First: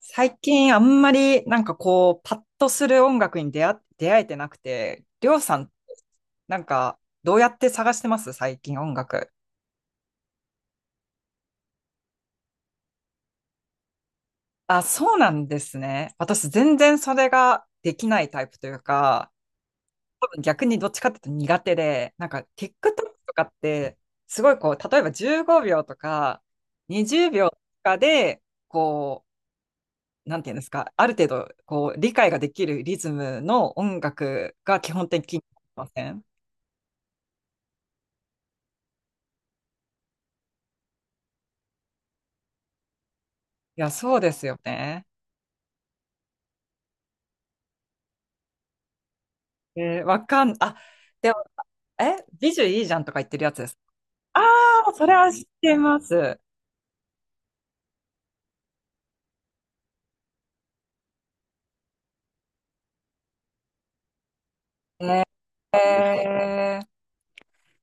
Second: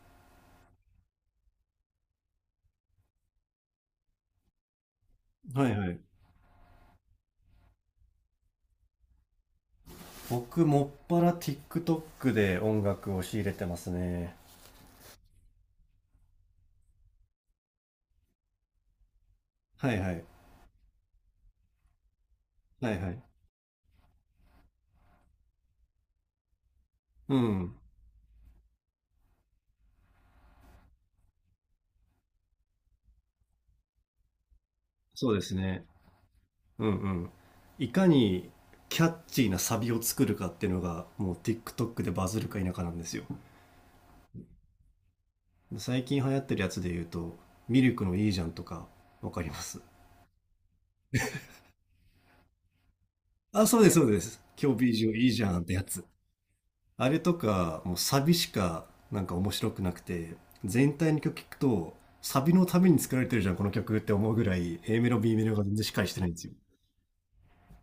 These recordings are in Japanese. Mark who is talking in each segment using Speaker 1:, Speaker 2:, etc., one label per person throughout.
Speaker 1: 最近あんまりパッとする音楽に出会えてなくて、りょうさ
Speaker 2: は
Speaker 1: ん、
Speaker 2: いはい。
Speaker 1: なんかどうやって探してます最近音楽。
Speaker 2: 僕、もっぱら TikTok で音楽を仕入れてますね。
Speaker 1: あ、そうなんですね。私全然それができないタイプというか、
Speaker 2: はいはい。
Speaker 1: 多分逆にどっちかっていうと苦手で、なんか TikTok
Speaker 2: はいはい。
Speaker 1: とかって、すごいこう、例えば15秒とか20
Speaker 2: う
Speaker 1: 秒と
Speaker 2: ん。
Speaker 1: かで、こなんていうんですか、ある程度こう理解ができるリズムの音楽が基本
Speaker 2: そ
Speaker 1: 的
Speaker 2: うで
Speaker 1: に
Speaker 2: す
Speaker 1: あり
Speaker 2: ね。
Speaker 1: ません。
Speaker 2: うんうん。いかにキャッチーなサビを作るかっていうのが、もう TikTok でバズるか否かなんですよ。
Speaker 1: いや、そうですよね。
Speaker 2: 最近流行ってるやつで言うと、ミルクのいいじゃんとか、わかります。
Speaker 1: えー、わかん、あ、でも、え、美女いいじゃんとか言ってるやつ
Speaker 2: あ、
Speaker 1: です。
Speaker 2: そうです、そうで
Speaker 1: あ
Speaker 2: す。今日ビ
Speaker 1: あ、
Speaker 2: ー
Speaker 1: そ
Speaker 2: ジュ
Speaker 1: れ
Speaker 2: い
Speaker 1: は
Speaker 2: い
Speaker 1: 知
Speaker 2: じ
Speaker 1: っ
Speaker 2: ゃんって
Speaker 1: て
Speaker 2: や
Speaker 1: ま
Speaker 2: つ。
Speaker 1: す。
Speaker 2: あれとか、もうサビしかなんか面白くなくて、全体の曲聞くと、サビのために作られてるじゃん、この曲って思うぐらい、A メロ、B メロが全然しっかりしてないんですよ。
Speaker 1: えー、い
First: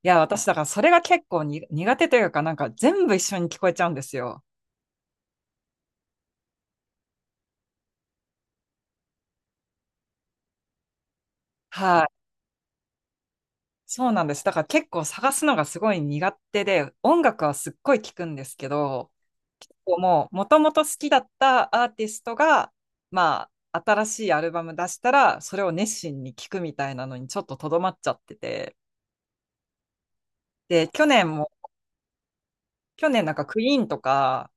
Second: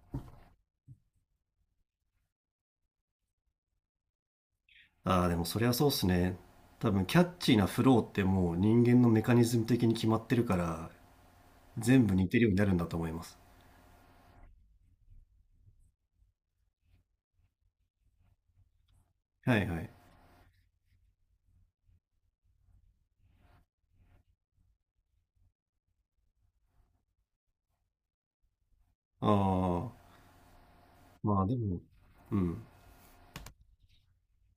Speaker 1: や、私、だからそれが結構に苦手というか、なんか全部一緒に聞こえちゃうんですよ。
Speaker 2: ああ、でもそりゃそうっすね。多分、キャッチーなフローってもう人間のメカニズム的に決まってるから、
Speaker 1: は
Speaker 2: 全部
Speaker 1: い。
Speaker 2: 似てるようになるんだと思います。
Speaker 1: そうなんです。だから結構探すのがすごい苦手で、音楽はすっごい聞くんですけど、
Speaker 2: はい
Speaker 1: 結
Speaker 2: はい。
Speaker 1: 構もう、もともと好きだったアーティストが、まあ、新しいアルバム出したら、それを熱心に聞くみたいなのにちょっととどまっちゃってて。
Speaker 2: ああ、
Speaker 1: で、去年
Speaker 2: まあ
Speaker 1: も、
Speaker 2: でも、うん。
Speaker 1: 去年なんかクイーンとか、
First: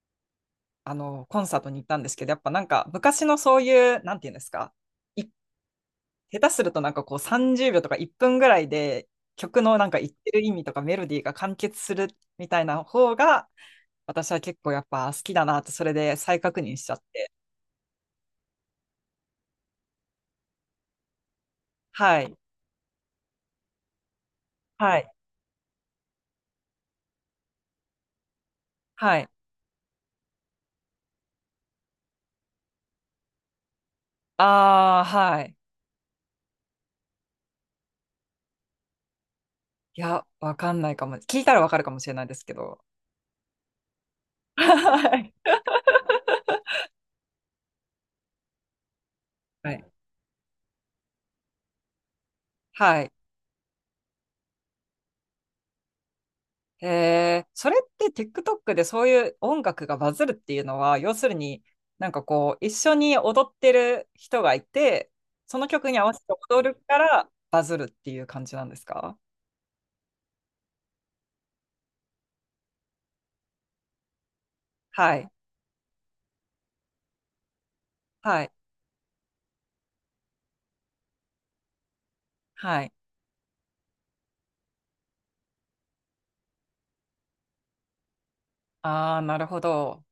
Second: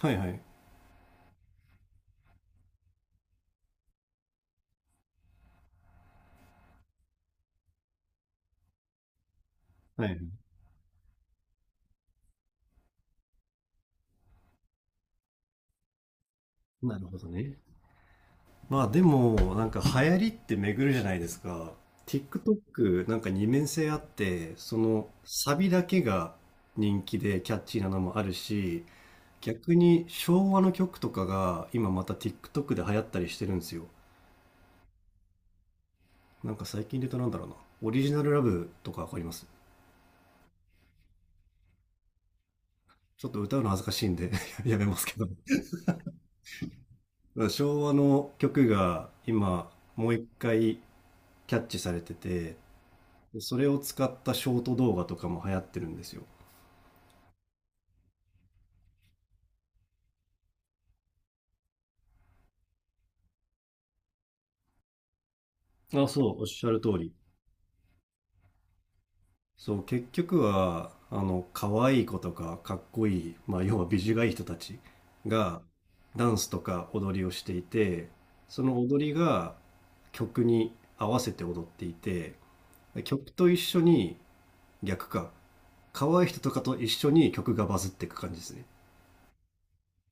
Speaker 2: はいはい。
Speaker 1: あの、コンサートに行ったんですけど、やっぱなんか昔のそういう、なんていうんですか、い下手するとなんかこう30秒とか1分ぐらいで曲のなんか
Speaker 2: は
Speaker 1: 言
Speaker 2: い
Speaker 1: っ
Speaker 2: は
Speaker 1: て
Speaker 2: い。
Speaker 1: る意味とかメロディーが完結するみたいな方が、私は結構やっぱ好きだなって、それで再確認しちゃ
Speaker 2: な
Speaker 1: っ
Speaker 2: るほど
Speaker 1: て。
Speaker 2: ね。まあでもなんか流行りって巡るじゃないですか。
Speaker 1: はい。
Speaker 2: TikTok なんか二面性あって、そ
Speaker 1: は
Speaker 2: の
Speaker 1: い。
Speaker 2: サビだけが人気でキャッチーなのもあるし、
Speaker 1: はい。
Speaker 2: 逆に昭和の曲とかが今また TikTok で流行ったりしてるんですよ。
Speaker 1: ああ、はい。
Speaker 2: なんか最近で言うとなんだろうな、オリジナルラブとかわかります？
Speaker 1: いや、わかんないかも。聞いたらわかるかもしれないですけど。
Speaker 2: ちょっと歌うの恥ずかしいんで やめますけ
Speaker 1: は
Speaker 2: ど、
Speaker 1: い。
Speaker 2: 昭和の曲が 今
Speaker 1: はい。
Speaker 2: もう一回キャッチされてて、
Speaker 1: はい。
Speaker 2: でそれを使ったショート動画とかも流行ってるんですよ。
Speaker 1: へえ、それって TikTok でそういう音楽がバズるっていうのは、要するに一緒に踊ってる人がいて、その曲に合
Speaker 2: あ、
Speaker 1: わせて
Speaker 2: そう、おっ
Speaker 1: 踊
Speaker 2: しゃ
Speaker 1: る
Speaker 2: る通
Speaker 1: か
Speaker 2: り。
Speaker 1: らバズるっていう感じなんですか？
Speaker 2: そう、結局は、あの、可愛い子とか、かっこいい、まあ、要は美女がいい人たち
Speaker 1: はい、
Speaker 2: が、ダンスとか踊りをしていて、
Speaker 1: はい、
Speaker 2: その踊りが曲に合わせて踊っていて、
Speaker 1: はい。
Speaker 2: 曲と一緒に、逆か、可愛い人とかと一緒に曲がバズっていく感じですね。
Speaker 1: ああ、なるほど。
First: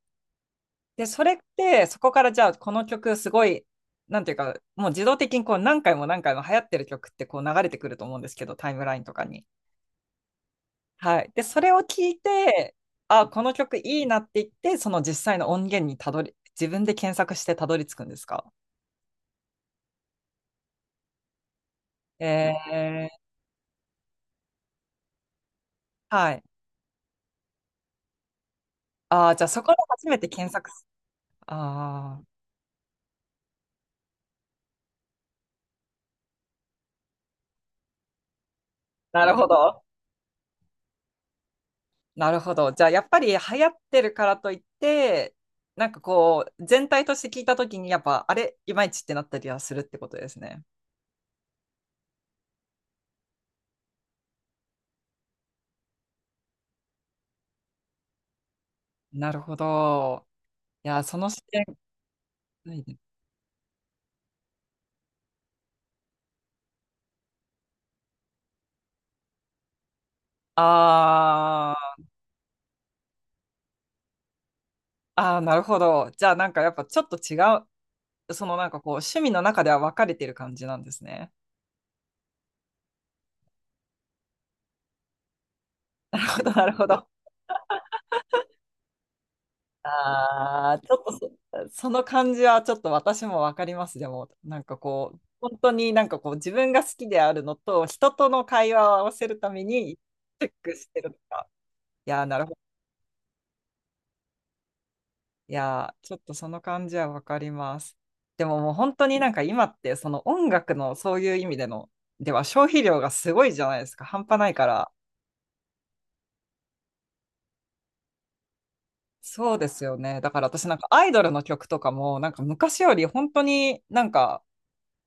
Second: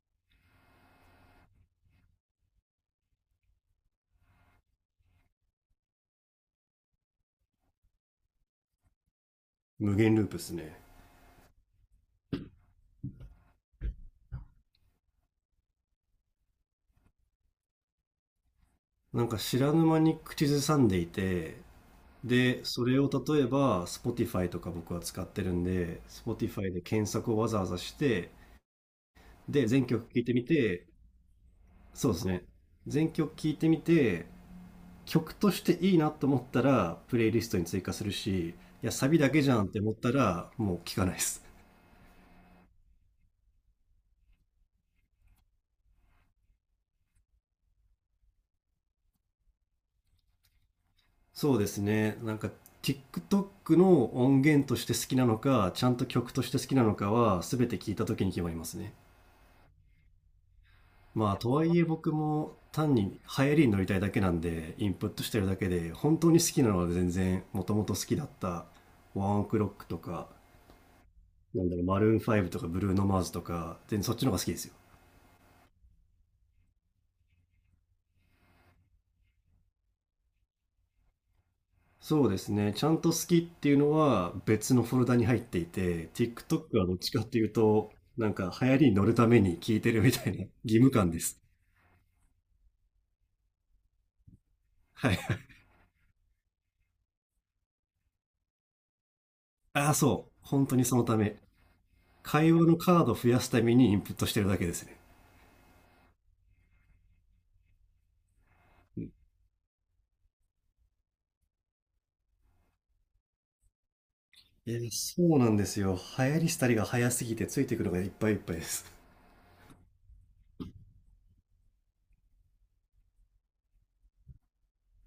Speaker 1: で、それって、そこからじゃあ、この曲すごい、なんていうか、もう自動的にこう何回も何回も流行ってる曲ってこう流れてくると思うんですけど、タイムラインとかに。
Speaker 2: 無限ループですね。
Speaker 1: はい。で、それを聞いて、あ、この曲いいなって言って、その実際の音源にたどり、自分で検索してたどり着くんですか？
Speaker 2: なんか知らぬ間に口ずさんでいて、
Speaker 1: え
Speaker 2: で、それを
Speaker 1: ー、
Speaker 2: 例えば Spotify とか僕は使ってるんで、
Speaker 1: はい。
Speaker 2: Spotify で検索をわざわざして、
Speaker 1: あー、じゃあそ
Speaker 2: で、
Speaker 1: こで
Speaker 2: 全曲
Speaker 1: 初
Speaker 2: 聴
Speaker 1: め
Speaker 2: い
Speaker 1: て
Speaker 2: てみ
Speaker 1: 検索す。
Speaker 2: て、そうで
Speaker 1: ああ、
Speaker 2: すね。全曲聴いてみて、曲としていいなと思ったら、プレイリストに追加するし、いや、サビ
Speaker 1: な
Speaker 2: だ
Speaker 1: る
Speaker 2: け
Speaker 1: ほ
Speaker 2: じゃんって
Speaker 1: ど。
Speaker 2: 思ったら、もう聴かないです。
Speaker 1: なるほど。じゃあやっぱり流行ってるからといって、全体として聞いたときに、やっぱ、あれ、いまいちってなったりはするってことですね。
Speaker 2: そうですね。なんか、TikTok の音源として好きなのか、ちゃんと曲として好きなのかは、全て聴いた時に決まりますね。
Speaker 1: なるほど。いや、その
Speaker 2: まあ、
Speaker 1: 視
Speaker 2: と
Speaker 1: 点、
Speaker 2: はいえ僕も
Speaker 1: ない
Speaker 2: 単
Speaker 1: ね。
Speaker 2: に流行りに乗りたいだけなんで、インプットしてるだけで、本当に好きなのは全然、もともと好きだった、ワンオクロックとか、なん
Speaker 1: あ
Speaker 2: だろう、マ
Speaker 1: ー
Speaker 2: ルーン5とかブルーノマーズとか、全然そっちの方が好きですよ。
Speaker 1: あー、なるほど。じゃあ、なんかやっぱちょっと違う、趣味の中では分かれてる感じなんですね。
Speaker 2: そうですね。ちゃんと好きっていうのは別のフォルダに入っていて、
Speaker 1: なる
Speaker 2: TikTok
Speaker 1: ほど、なるほ
Speaker 2: はどっ
Speaker 1: ど。
Speaker 2: ちかっていうと、なんか流行りに乗るために聞いてるみたいな
Speaker 1: あ
Speaker 2: 義
Speaker 1: あ、ち
Speaker 2: 務
Speaker 1: ょっ
Speaker 2: 感
Speaker 1: と
Speaker 2: です。
Speaker 1: そ、その感じはちょっと私も分かります。でも、なんかこ
Speaker 2: はい。
Speaker 1: う、本当になんかこう、自分が好きであるのと、人との会話を合わせるため
Speaker 2: ああ、
Speaker 1: に、
Speaker 2: そう。
Speaker 1: チェッ
Speaker 2: 本
Speaker 1: ク
Speaker 2: 当に
Speaker 1: し
Speaker 2: そ
Speaker 1: て
Speaker 2: の
Speaker 1: る
Speaker 2: た
Speaker 1: と
Speaker 2: め。
Speaker 1: か。いやー、なるほ
Speaker 2: 会
Speaker 1: ど。
Speaker 2: 話のカード増やすためにインプットしてるだけですね。
Speaker 1: いやー、ちょっとその感じは分かります。でももう本当に今って、その音楽のそういう意味での消費量がすごいじゃないですか。半端ないか
Speaker 2: いや、
Speaker 1: ら。
Speaker 2: そうなんですよ。流行りしたりが早すぎてついてくるのがいっぱいいっぱいです。
Speaker 1: そうですよね。だから私なんかアイドルの曲とかも、なんか昔より本当になんか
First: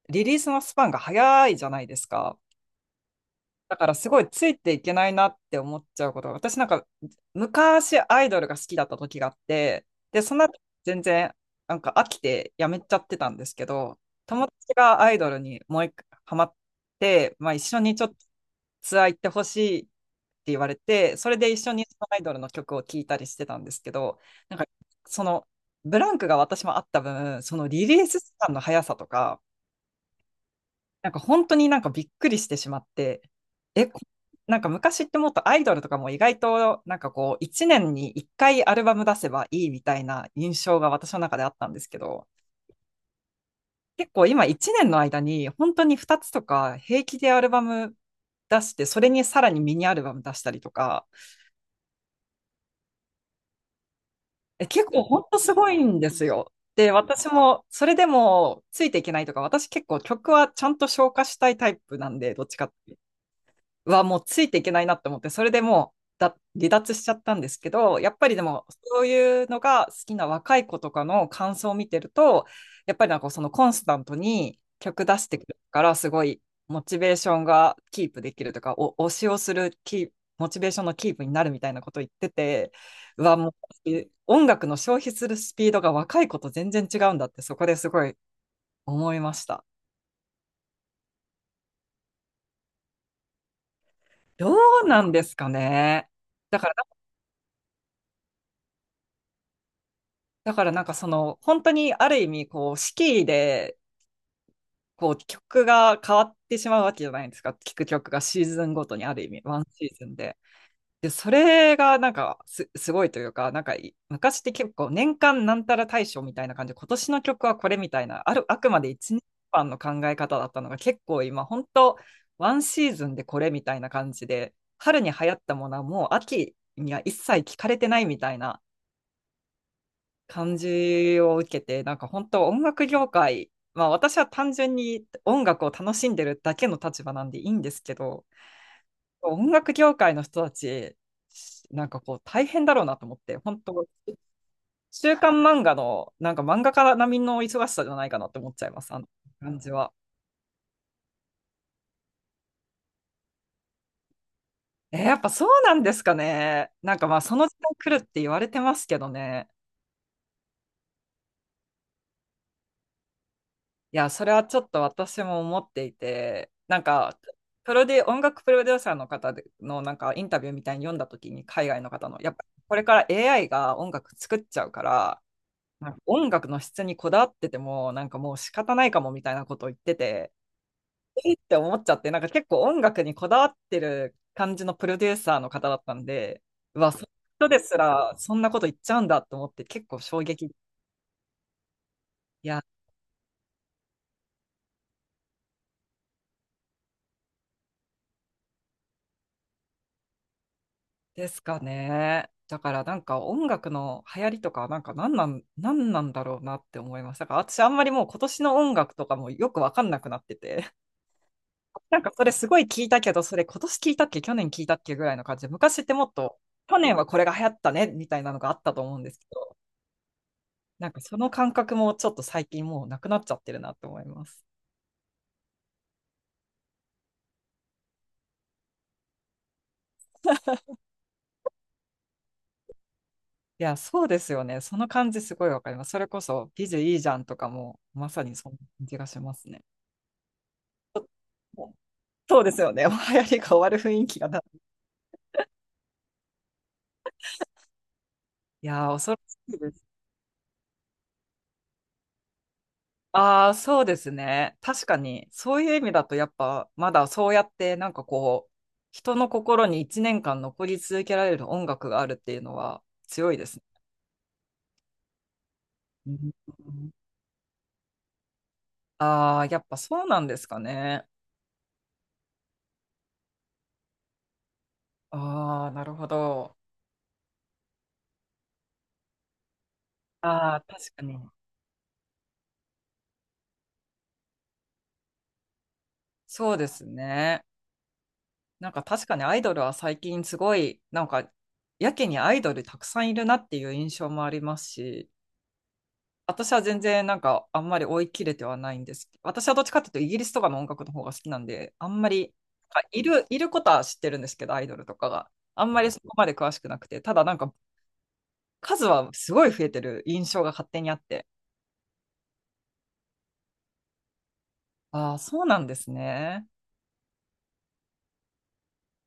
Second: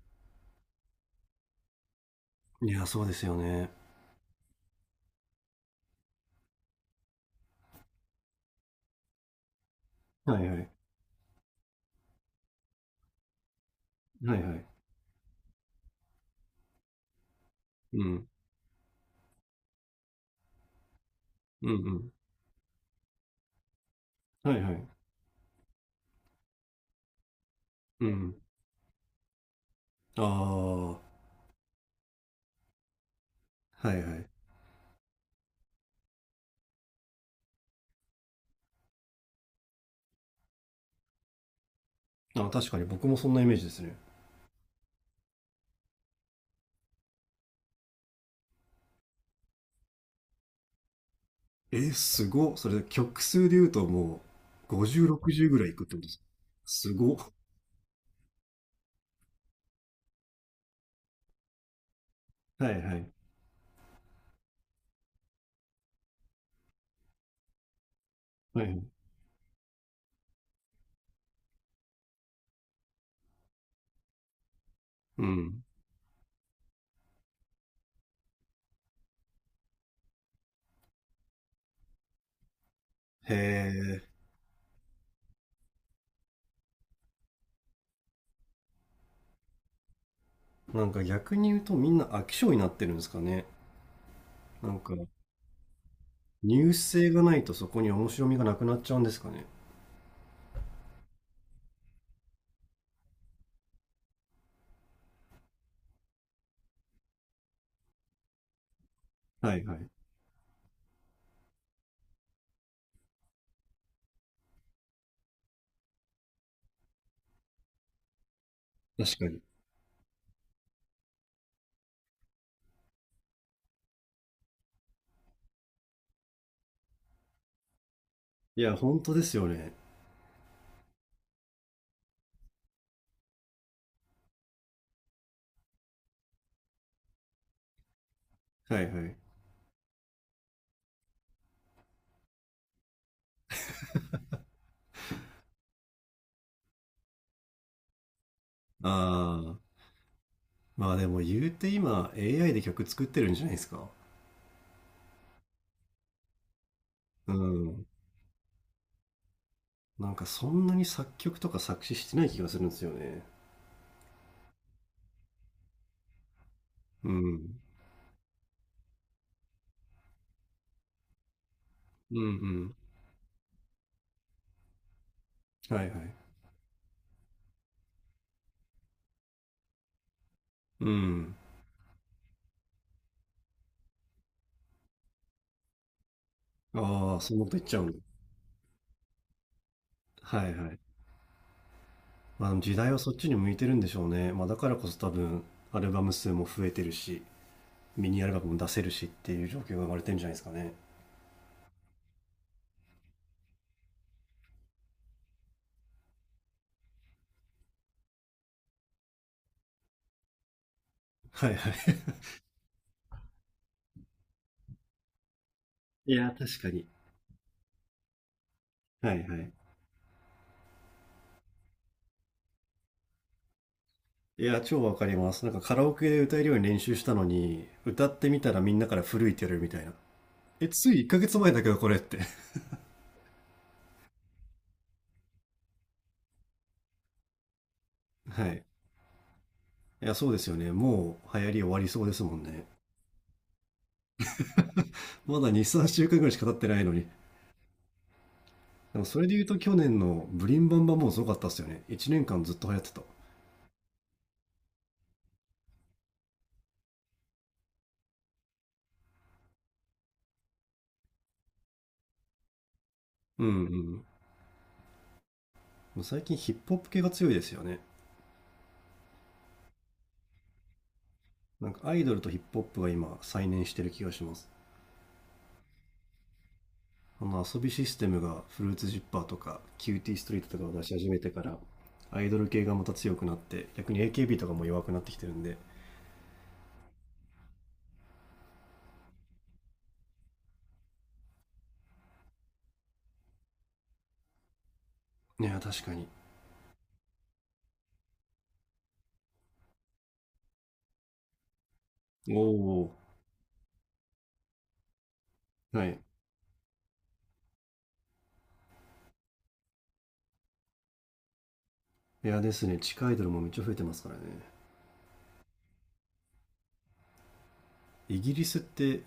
Speaker 1: リリースのスパンが早いじゃないですか。
Speaker 2: いや、そうですよね。
Speaker 1: だからすごいついていけないなって思っちゃうことが、私なんか昔アイドルが好きだった時があって、で、そ
Speaker 2: は
Speaker 1: の
Speaker 2: い
Speaker 1: 後
Speaker 2: はい。
Speaker 1: 全然なんか飽きてやめちゃってたんですけど、
Speaker 2: はい
Speaker 1: 友
Speaker 2: はい。
Speaker 1: 達がアイドルにもう一回ハマって、まあ一緒に
Speaker 2: う
Speaker 1: ちょっと
Speaker 2: ん。
Speaker 1: ツアー行ってほしいって言われて、それで一
Speaker 2: う
Speaker 1: 緒にその
Speaker 2: ん
Speaker 1: アイドルの曲を聴いたりしてたんですけど、
Speaker 2: うん。
Speaker 1: な
Speaker 2: は
Speaker 1: ん
Speaker 2: い
Speaker 1: か
Speaker 2: はい。
Speaker 1: そのブランクが私もあった分、そのリリー
Speaker 2: う
Speaker 1: ス時
Speaker 2: ん。
Speaker 1: 間の速さとか、
Speaker 2: あ
Speaker 1: なん
Speaker 2: あ。
Speaker 1: か本当になんかびっくりしてしまって、え、
Speaker 2: は
Speaker 1: こ
Speaker 2: いはい。
Speaker 1: なんか昔ってもっとアイドルとかも意外となんかこう1年に1回アルバム出せばいいみたいな印象が私の中であったんですけど、
Speaker 2: あ、確かに僕もそんなイメージですね。
Speaker 1: 結構今1年の間に本当に2つとか平気でアルバム出して、それにさらにミニアルバム出したりとか、
Speaker 2: え、すごっ。それ、曲数で言うとも
Speaker 1: え、
Speaker 2: う、
Speaker 1: 結構
Speaker 2: 50、
Speaker 1: 本当
Speaker 2: 60
Speaker 1: す
Speaker 2: ぐら
Speaker 1: ご
Speaker 2: いい
Speaker 1: い
Speaker 2: くって
Speaker 1: ん
Speaker 2: こと
Speaker 1: で
Speaker 2: です
Speaker 1: す
Speaker 2: か。
Speaker 1: よ。で、
Speaker 2: すご
Speaker 1: 私
Speaker 2: っ。
Speaker 1: もそれでもついていけないとか、私結構曲はちゃんと消化したいタイプなんで、どっちか
Speaker 2: は
Speaker 1: っ
Speaker 2: いは
Speaker 1: て
Speaker 2: い。
Speaker 1: はもうついていけないなって思って、それでもう離脱しちゃったんですけど、やっぱりで
Speaker 2: は
Speaker 1: も
Speaker 2: い。
Speaker 1: そういうのが好きな若い子とかの感想を見てると、やっぱりなんかそのコンスタントに曲出
Speaker 2: う
Speaker 1: してくる
Speaker 2: ん。
Speaker 1: から、すごいモチベーションがキープできるとか、お推しをするキープモチベーションのキープになるみたいなこと言ってて、う
Speaker 2: へ
Speaker 1: わ、もう
Speaker 2: え。
Speaker 1: 音楽の消費するスピードが若い子と全然違うんだって、そこですごい思いました。
Speaker 2: なんか逆に言うとみんな飽き性になってるんですかね。
Speaker 1: ど
Speaker 2: なん
Speaker 1: う
Speaker 2: か、
Speaker 1: なんですかね。
Speaker 2: ニ
Speaker 1: だか
Speaker 2: ュ
Speaker 1: ら
Speaker 2: ース性がないとそこに面白みがなくなっちゃうんですかね。
Speaker 1: だからなんかその、本当にある意味、こう、四季で、こう、曲が変わってしまうわけじゃないですか。聴く曲がシーズンごとにある意味、
Speaker 2: は
Speaker 1: ワン
Speaker 2: いは
Speaker 1: シ
Speaker 2: い。
Speaker 1: ーズンで。で、それがすごいというか、なんかい、昔って結構年間なんたら大賞みたいな感じで、今年の曲はこれみたいな、あくまで一
Speaker 2: 確
Speaker 1: 年
Speaker 2: かに。
Speaker 1: 間の考え方だったのが、結構今、本当ワンシーズンでこれみたいな感じで、春に流行ったものはもう秋には一切聞かれてないみたいな、
Speaker 2: いや、本当ですよね。
Speaker 1: 感じを受けて、なんか本当音楽業界、まあ私は単純に音楽を楽しんでるだけの立場なんでいいんですけど、
Speaker 2: はいはい。
Speaker 1: 音楽業界の人たち、なんかこう大変だろうなと思って、本当、週刊漫画の、なんか漫画家並みの忙しさじゃないかなって思っちゃいます、あの
Speaker 2: あ
Speaker 1: 感
Speaker 2: あ。
Speaker 1: じは。
Speaker 2: まあでも言うて今、AI で曲作ってるんじゃないですか。
Speaker 1: えーやっぱそうなんですかね。なんかまあ
Speaker 2: う
Speaker 1: その時代
Speaker 2: ん。
Speaker 1: 来るって言われてますけどね。
Speaker 2: なんかそんなに作曲とか作詞してない気がするんですよね。
Speaker 1: いや、それはちょっと私も思っていて、なん
Speaker 2: う
Speaker 1: か、
Speaker 2: ん。
Speaker 1: プロデュ、音楽プロデューサーの方でのなんかインタビューみたいに読んだ時に海外の方
Speaker 2: う
Speaker 1: の、
Speaker 2: んう
Speaker 1: やっぱこ
Speaker 2: ん。
Speaker 1: れから AI が音楽作っちゃうから、
Speaker 2: はいは
Speaker 1: な
Speaker 2: い。
Speaker 1: んか音楽の質にこだわってても、なんかもう仕方ないかもみたいなことを言ってて、
Speaker 2: う
Speaker 1: え
Speaker 2: ん。
Speaker 1: ーって思っちゃって、なんか結構音楽にこだわってる感じのプロデューサーの方だったんで、うわ、その
Speaker 2: ああ、そんな
Speaker 1: 人
Speaker 2: こと
Speaker 1: で
Speaker 2: 言っ
Speaker 1: す
Speaker 2: ちゃうんだ。
Speaker 1: らそんなこと言っちゃうんだと思って結構衝
Speaker 2: は
Speaker 1: 撃。
Speaker 2: いはい。
Speaker 1: い
Speaker 2: まあ、あの
Speaker 1: や
Speaker 2: 時代はそっちに向いてるんでしょうね。まあ、だからこそ多分、アルバム数も増えてるし、ミニアルバムも出せるしっていう状況が生まれてるんじゃないですかね。
Speaker 1: ですかね。だからなんか音楽の流行りとかなんか何なんだろうなって思いました。だから私あんまりもう今年の音楽とかもよくわかんなくなってて、
Speaker 2: はいはい。
Speaker 1: なんかそれすごい聞いたけど、それ今年聞いたっけ、去年聞いたっけぐらいの感じで、昔っても っ
Speaker 2: いや、
Speaker 1: と
Speaker 2: 確か
Speaker 1: 去
Speaker 2: に。
Speaker 1: 年はこれが流行ったねみたいなのがあったと思うんで
Speaker 2: は
Speaker 1: すけ
Speaker 2: いはい。
Speaker 1: ど、なんかその感覚もちょっと最近もうなくなっちゃってるなって思います。
Speaker 2: いや、超わかります。なんかカラオケで歌えるように練習したのに、歌ってみたらみんなから古いって言われるみたいな。え、つい1ヶ月前だけどこれって。
Speaker 1: いや、そうですよね。その感じすごいわかります。それこそ、ビジュいいじゃんとかも、まさ に
Speaker 2: は
Speaker 1: そんな
Speaker 2: い。
Speaker 1: 感じがしますね。
Speaker 2: いや、そうですよね。もう流行り終わりそうですも
Speaker 1: そ
Speaker 2: ん
Speaker 1: うです
Speaker 2: ね。
Speaker 1: よね。もう流行りが終わる雰囲気がな。
Speaker 2: まだ2、3週間ぐらいしか経ってないのに。
Speaker 1: いやー、
Speaker 2: でも
Speaker 1: 恐ろ
Speaker 2: それで
Speaker 1: し
Speaker 2: 言うと
Speaker 1: いで
Speaker 2: 去
Speaker 1: す。
Speaker 2: 年のブリンバンバンもすごかったっすよね。1年間ずっと流行ってた。
Speaker 1: ああ、そうですね。確かに、そういう意味だと、やっぱ、まだそうやって、人の心に1年間残り続けられる音楽があるっていうのは強い
Speaker 2: う
Speaker 1: です
Speaker 2: んうん。もう最近
Speaker 1: ね。
Speaker 2: ヒップホップ系が強いですよね。
Speaker 1: ああー、やっぱそうなんですかね。
Speaker 2: なんかアイドルとヒップホップが今再燃してる気がします。
Speaker 1: ああ、なるほど。
Speaker 2: あの遊びシステムがフルーツジッパーとかキューティーストリー
Speaker 1: あ
Speaker 2: トと
Speaker 1: あ、
Speaker 2: かを出し
Speaker 1: 確か
Speaker 2: 始
Speaker 1: に。
Speaker 2: めてから、アイドル系がまた強くなって逆に AKB とかも弱くなってきてるんで。
Speaker 1: そうですね。なんか確かにアイドルは最近すごい、なんか、やけにアイドルたくさんいるなっていう印象もありますし、
Speaker 2: いや、確かに。
Speaker 1: 私は全然なんかあんまり追い切れてはないんですけど。私はどっちかっていうとイギリスとかの音楽の方が好きなんで、あんまり、
Speaker 2: お
Speaker 1: なんか
Speaker 2: お。
Speaker 1: いることは知ってるんですけど、アイドルとかが。あんま
Speaker 2: は
Speaker 1: りそ
Speaker 2: い。
Speaker 1: こまで詳しくなくて、ただなんか数はすごい増えてる印象が勝手にあって。
Speaker 2: いやですね。地下アイドルもめっちゃ増えてますからね。
Speaker 1: ああ、そうなんですね。
Speaker 2: イギリスって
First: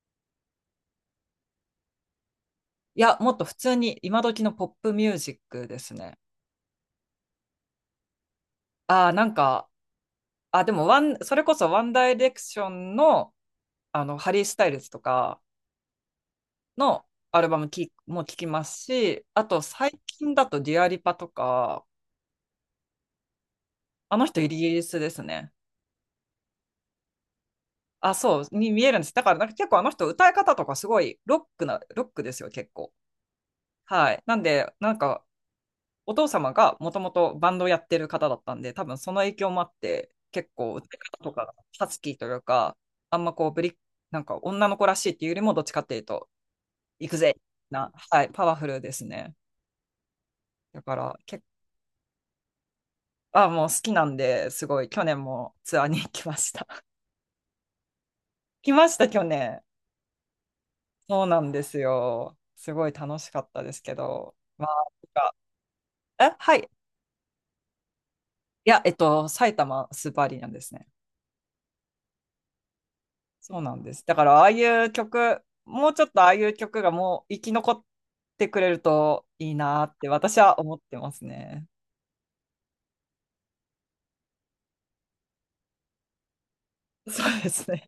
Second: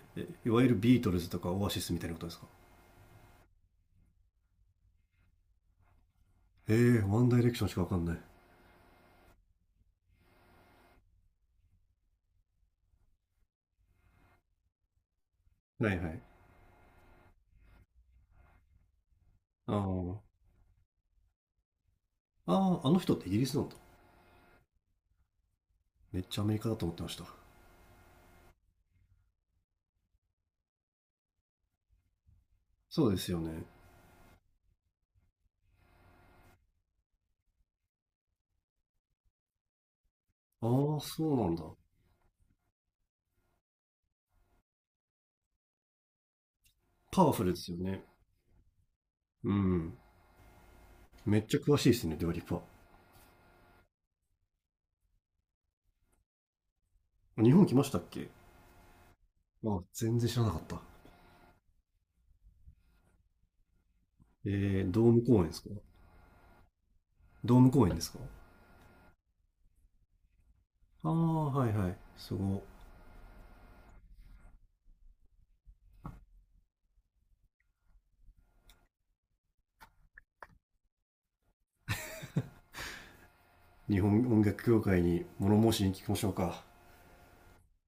Speaker 2: いわゆるビートルズとかオアシスみたいなことですか？
Speaker 1: いや、もっと普通に今時のポップミュージックですね。
Speaker 2: えー、ワンダイレクションしかわかんない。
Speaker 1: ああ、なんか、あ、でもワン、それこそワンダイレクションの、あの、ハリー・スタイルズとか、
Speaker 2: はいはい。
Speaker 1: のアルバムきも聴きますし、あと
Speaker 2: あ
Speaker 1: 最
Speaker 2: ー。
Speaker 1: 近だとディアリパとか、
Speaker 2: あー、あの人ってイギリスなんだ。
Speaker 1: あの人イギリスですね。
Speaker 2: めっちゃアメリカだと思ってました。
Speaker 1: あ、そう、に見えるんです。だからなんか結構あの人歌い方とかすごいロックですよ、結構。
Speaker 2: そうですよね。
Speaker 1: はい。なんで、なんかお父様がもともとバンドをやってる方だったんで、多分その影響もあって、結
Speaker 2: ああ
Speaker 1: 構歌い
Speaker 2: ー、
Speaker 1: 方
Speaker 2: そ
Speaker 1: と
Speaker 2: うな
Speaker 1: か、
Speaker 2: んだ。
Speaker 1: ハスキーというか、あんまこうブリ、なんか女の子らしいっていうよりも、どっちかっていうと、行く
Speaker 2: パワフルですよね。
Speaker 1: はい、パワフルですね。
Speaker 2: うん。
Speaker 1: だから
Speaker 2: め
Speaker 1: 結
Speaker 2: っちゃ詳しいですねデュアリパ。
Speaker 1: あ、もう好きなんで、すごい、去年もツアーに行きました。
Speaker 2: 日本来ましたっけ？
Speaker 1: 来ました、去年。
Speaker 2: あ、全然知らなかった。
Speaker 1: そうなんですよ。すごい楽しかったですけど。まあ、
Speaker 2: えー、ドー
Speaker 1: なん
Speaker 2: ム
Speaker 1: か
Speaker 2: 公演ですか？
Speaker 1: え、はい。
Speaker 2: ドーム公演ですか？
Speaker 1: いや、えっと、埼玉スーパーアリーナですね。
Speaker 2: ああー、はいはい、すごい。
Speaker 1: そうなんです。だから、ああいう曲、もうちょっとああいう曲がもう生き残ってくれるといいなって私は思ってますね。
Speaker 2: 日本音楽協会に物申しに聞きましょうか？
Speaker 1: そうですね。